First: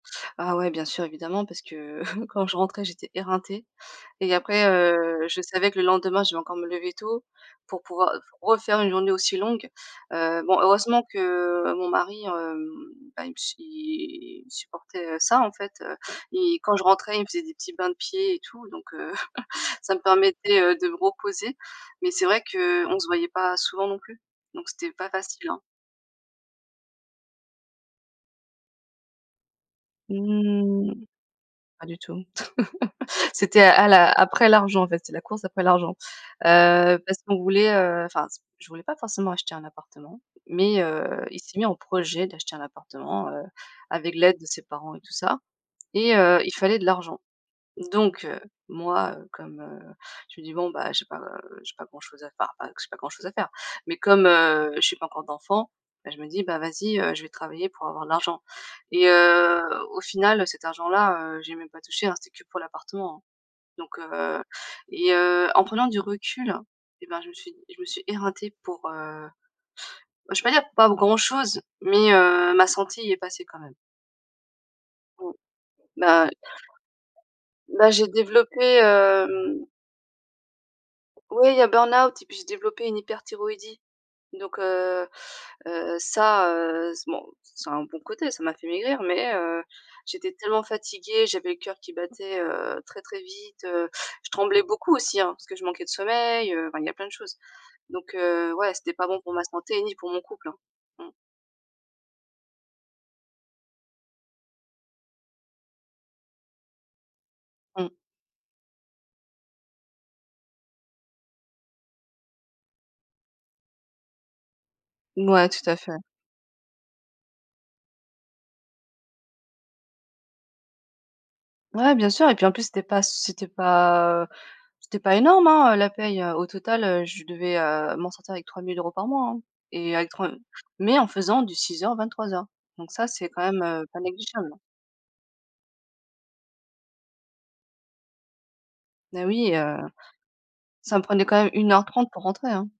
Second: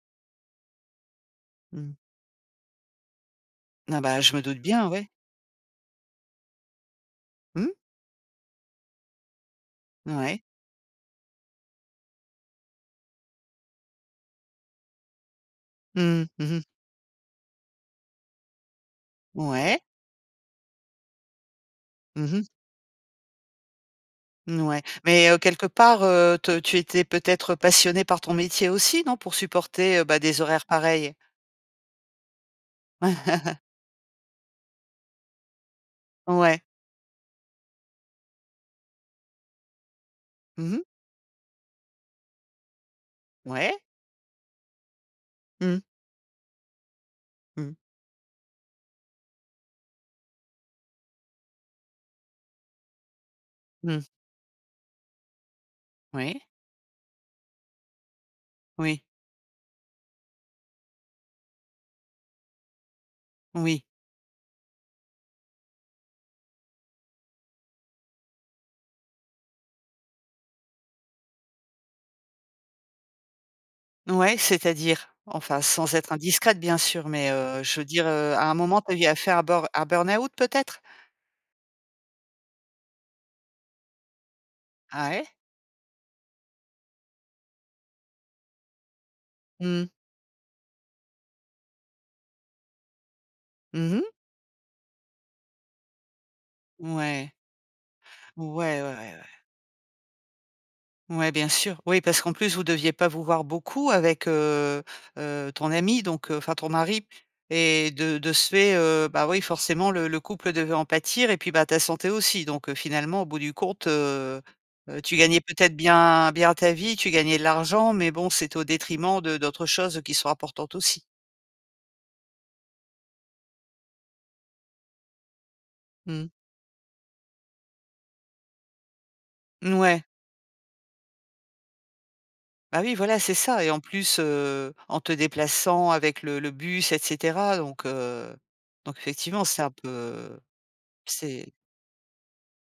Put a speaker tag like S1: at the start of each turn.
S1: Ah ouais bien sûr évidemment parce
S2: Mmh.
S1: que, quand je rentrais j'étais éreintée
S2: Ah bah
S1: et
S2: je me doute
S1: après,
S2: bien, ouais.
S1: heu, je savais que le lendemain je vais encore me lever tôt
S2: Mmh.
S1: pour pouvoir refaire une journée aussi longue.
S2: Mouais.
S1: Heu, bon heureusement que mon mari, hem, bah il me il supportait ça en fait, heu,
S2: Mmh. Mmh
S1: et
S2: mh.
S1: quand je rentrais, il me faisait des petits bains de pieds et tout, donc heu,
S2: Ouais.
S1: ça me permettait, heu, de me reposer, mais
S2: Mmh
S1: c'est vrai
S2: mh.
S1: qu'on se voyait pas souvent non plus, donc
S2: Mouais,
S1: c'était pas
S2: mais heu,
S1: facile, hein.
S2: quelque part, heu, t tu étais peut-être passionnée par ton métier aussi, non, pour supporter, bah des horaires
S1: Mmh.
S2: pareils?
S1: Pas du tout. C'était à la après l'argent en fait, c'est la course après l'argent.
S2: Ouais.
S1: Heu. Parce qu'on voulait, heu, enfin, je voulais pas forcément acheter un appartement,
S2: Mmh
S1: mais
S2: mh.
S1: heu, il s'est mis en projet d'acheter un appartement, heu,
S2: Ouais.
S1: avec l'aide de ses parents et tout ça,
S2: Mmh.
S1: et heu, il fallait de l'argent,
S2: Mmh.
S1: donc heu, moi, heu, comme, heu, je me dis bon bah j'ai pas j'ai pas grand chose à faire, enfin pas que j'ai pas grand chose à faire, mais
S2: Mmh.
S1: comme, heu, j'ai pas encore d'enfant, ben je me
S2: Oui.
S1: dis, bah vas-y, heu, je vais travailler pour avoir de l'argent,
S2: Oui.
S1: et heu, au final, cet argent là, heu, j'y ai même pas touché hein, c'était que pour l'appartement, hein,
S2: Oui.
S1: donc heu, et heu, en prenant du recul, et bah je me suis je me suis éreintée pour, heu, bah je vais pas dire pas grand-chose, mais heu, ma santé y est passée quand même.
S2: Ouais, c'est-à-dire?
S1: Mmh.
S2: Enfin sans être
S1: Bah
S2: indiscrète bien sûr, mais heu, je veux
S1: Bah
S2: dire,
S1: j'ai
S2: heu, à un
S1: développé,
S2: moment, tu as eu à faire un
S1: hem
S2: burn un burn-out peut-être?
S1: Oui il y a burn-out et puis j'ai développé une hyperthyroïdie, donc heu
S2: Ah ouais.
S1: heu, ça, heu, c'est, bon, ça a un bon côté, ça m'a fait maigrir, mais heu,
S2: Mmh.
S1: j'étais tellement fatiguée, j'avais le cœur qui battait, heu, très, très vite, heu,
S2: Mmh mh.
S1: je tremblais beaucoup aussi hein, parce que je manquais de sommeil, heu, enfin il
S2: Ouais.
S1: y
S2: Ouais,
S1: a
S2: ouais, ouais,
S1: plein de
S2: ouais.
S1: choses, donc heu, ouais,
S2: Ouais. Ouais, ouais,
S1: c'était
S2: ouais,
S1: pas bon
S2: ouais.
S1: pour ma santé ni pour mon couple, hein. Mmh.
S2: Ouais, bien sûr. Oui, parce qu'en plus, vous deviez pas vous voir beaucoup avec, heu heu, ton ami, donc enfin ton mari, et
S1: Mmh.
S2: de de ce fait, heu, bah oui, forcément, le le couple devait en pâtir, et puis, bah ta santé aussi, donc heu, finalement, au bout du compte, heu heu, tu gagnais
S1: Ouais tout
S2: peut-être
S1: à fait.
S2: bien bien ta vie, tu gagnais de l'argent, mais bon, c'était au détriment de d'autres choses qui sont importantes aussi.
S1: Ouais bien sûr et puis en plus c'était pas c c'était pas, heu, c'était pas énorme hein la paye,
S2: Mmh.
S1: heu, au total, heu, je devais, heu, m'en sortir avec 3 000 € par mois hein,
S2: N
S1: et
S2: ouais.
S1: avec 3 mais en faisant du 06:00, 23:00,
S2: Bah
S1: donc
S2: oui,
S1: ça
S2: voilà,
S1: c'est
S2: c'est
S1: quand même,
S2: ça, et en
S1: heu, pas
S2: plus,
S1: négligeable.
S2: heu, en te déplaçant avec le le bus, et cetera, donc heu, donc
S1: Bah
S2: effectivement
S1: oui,
S2: c'est un
S1: heu,
S2: peu,
S1: ça me prenait quand même
S2: c'est
S1: 1 heure 30 pour rentrer, hein.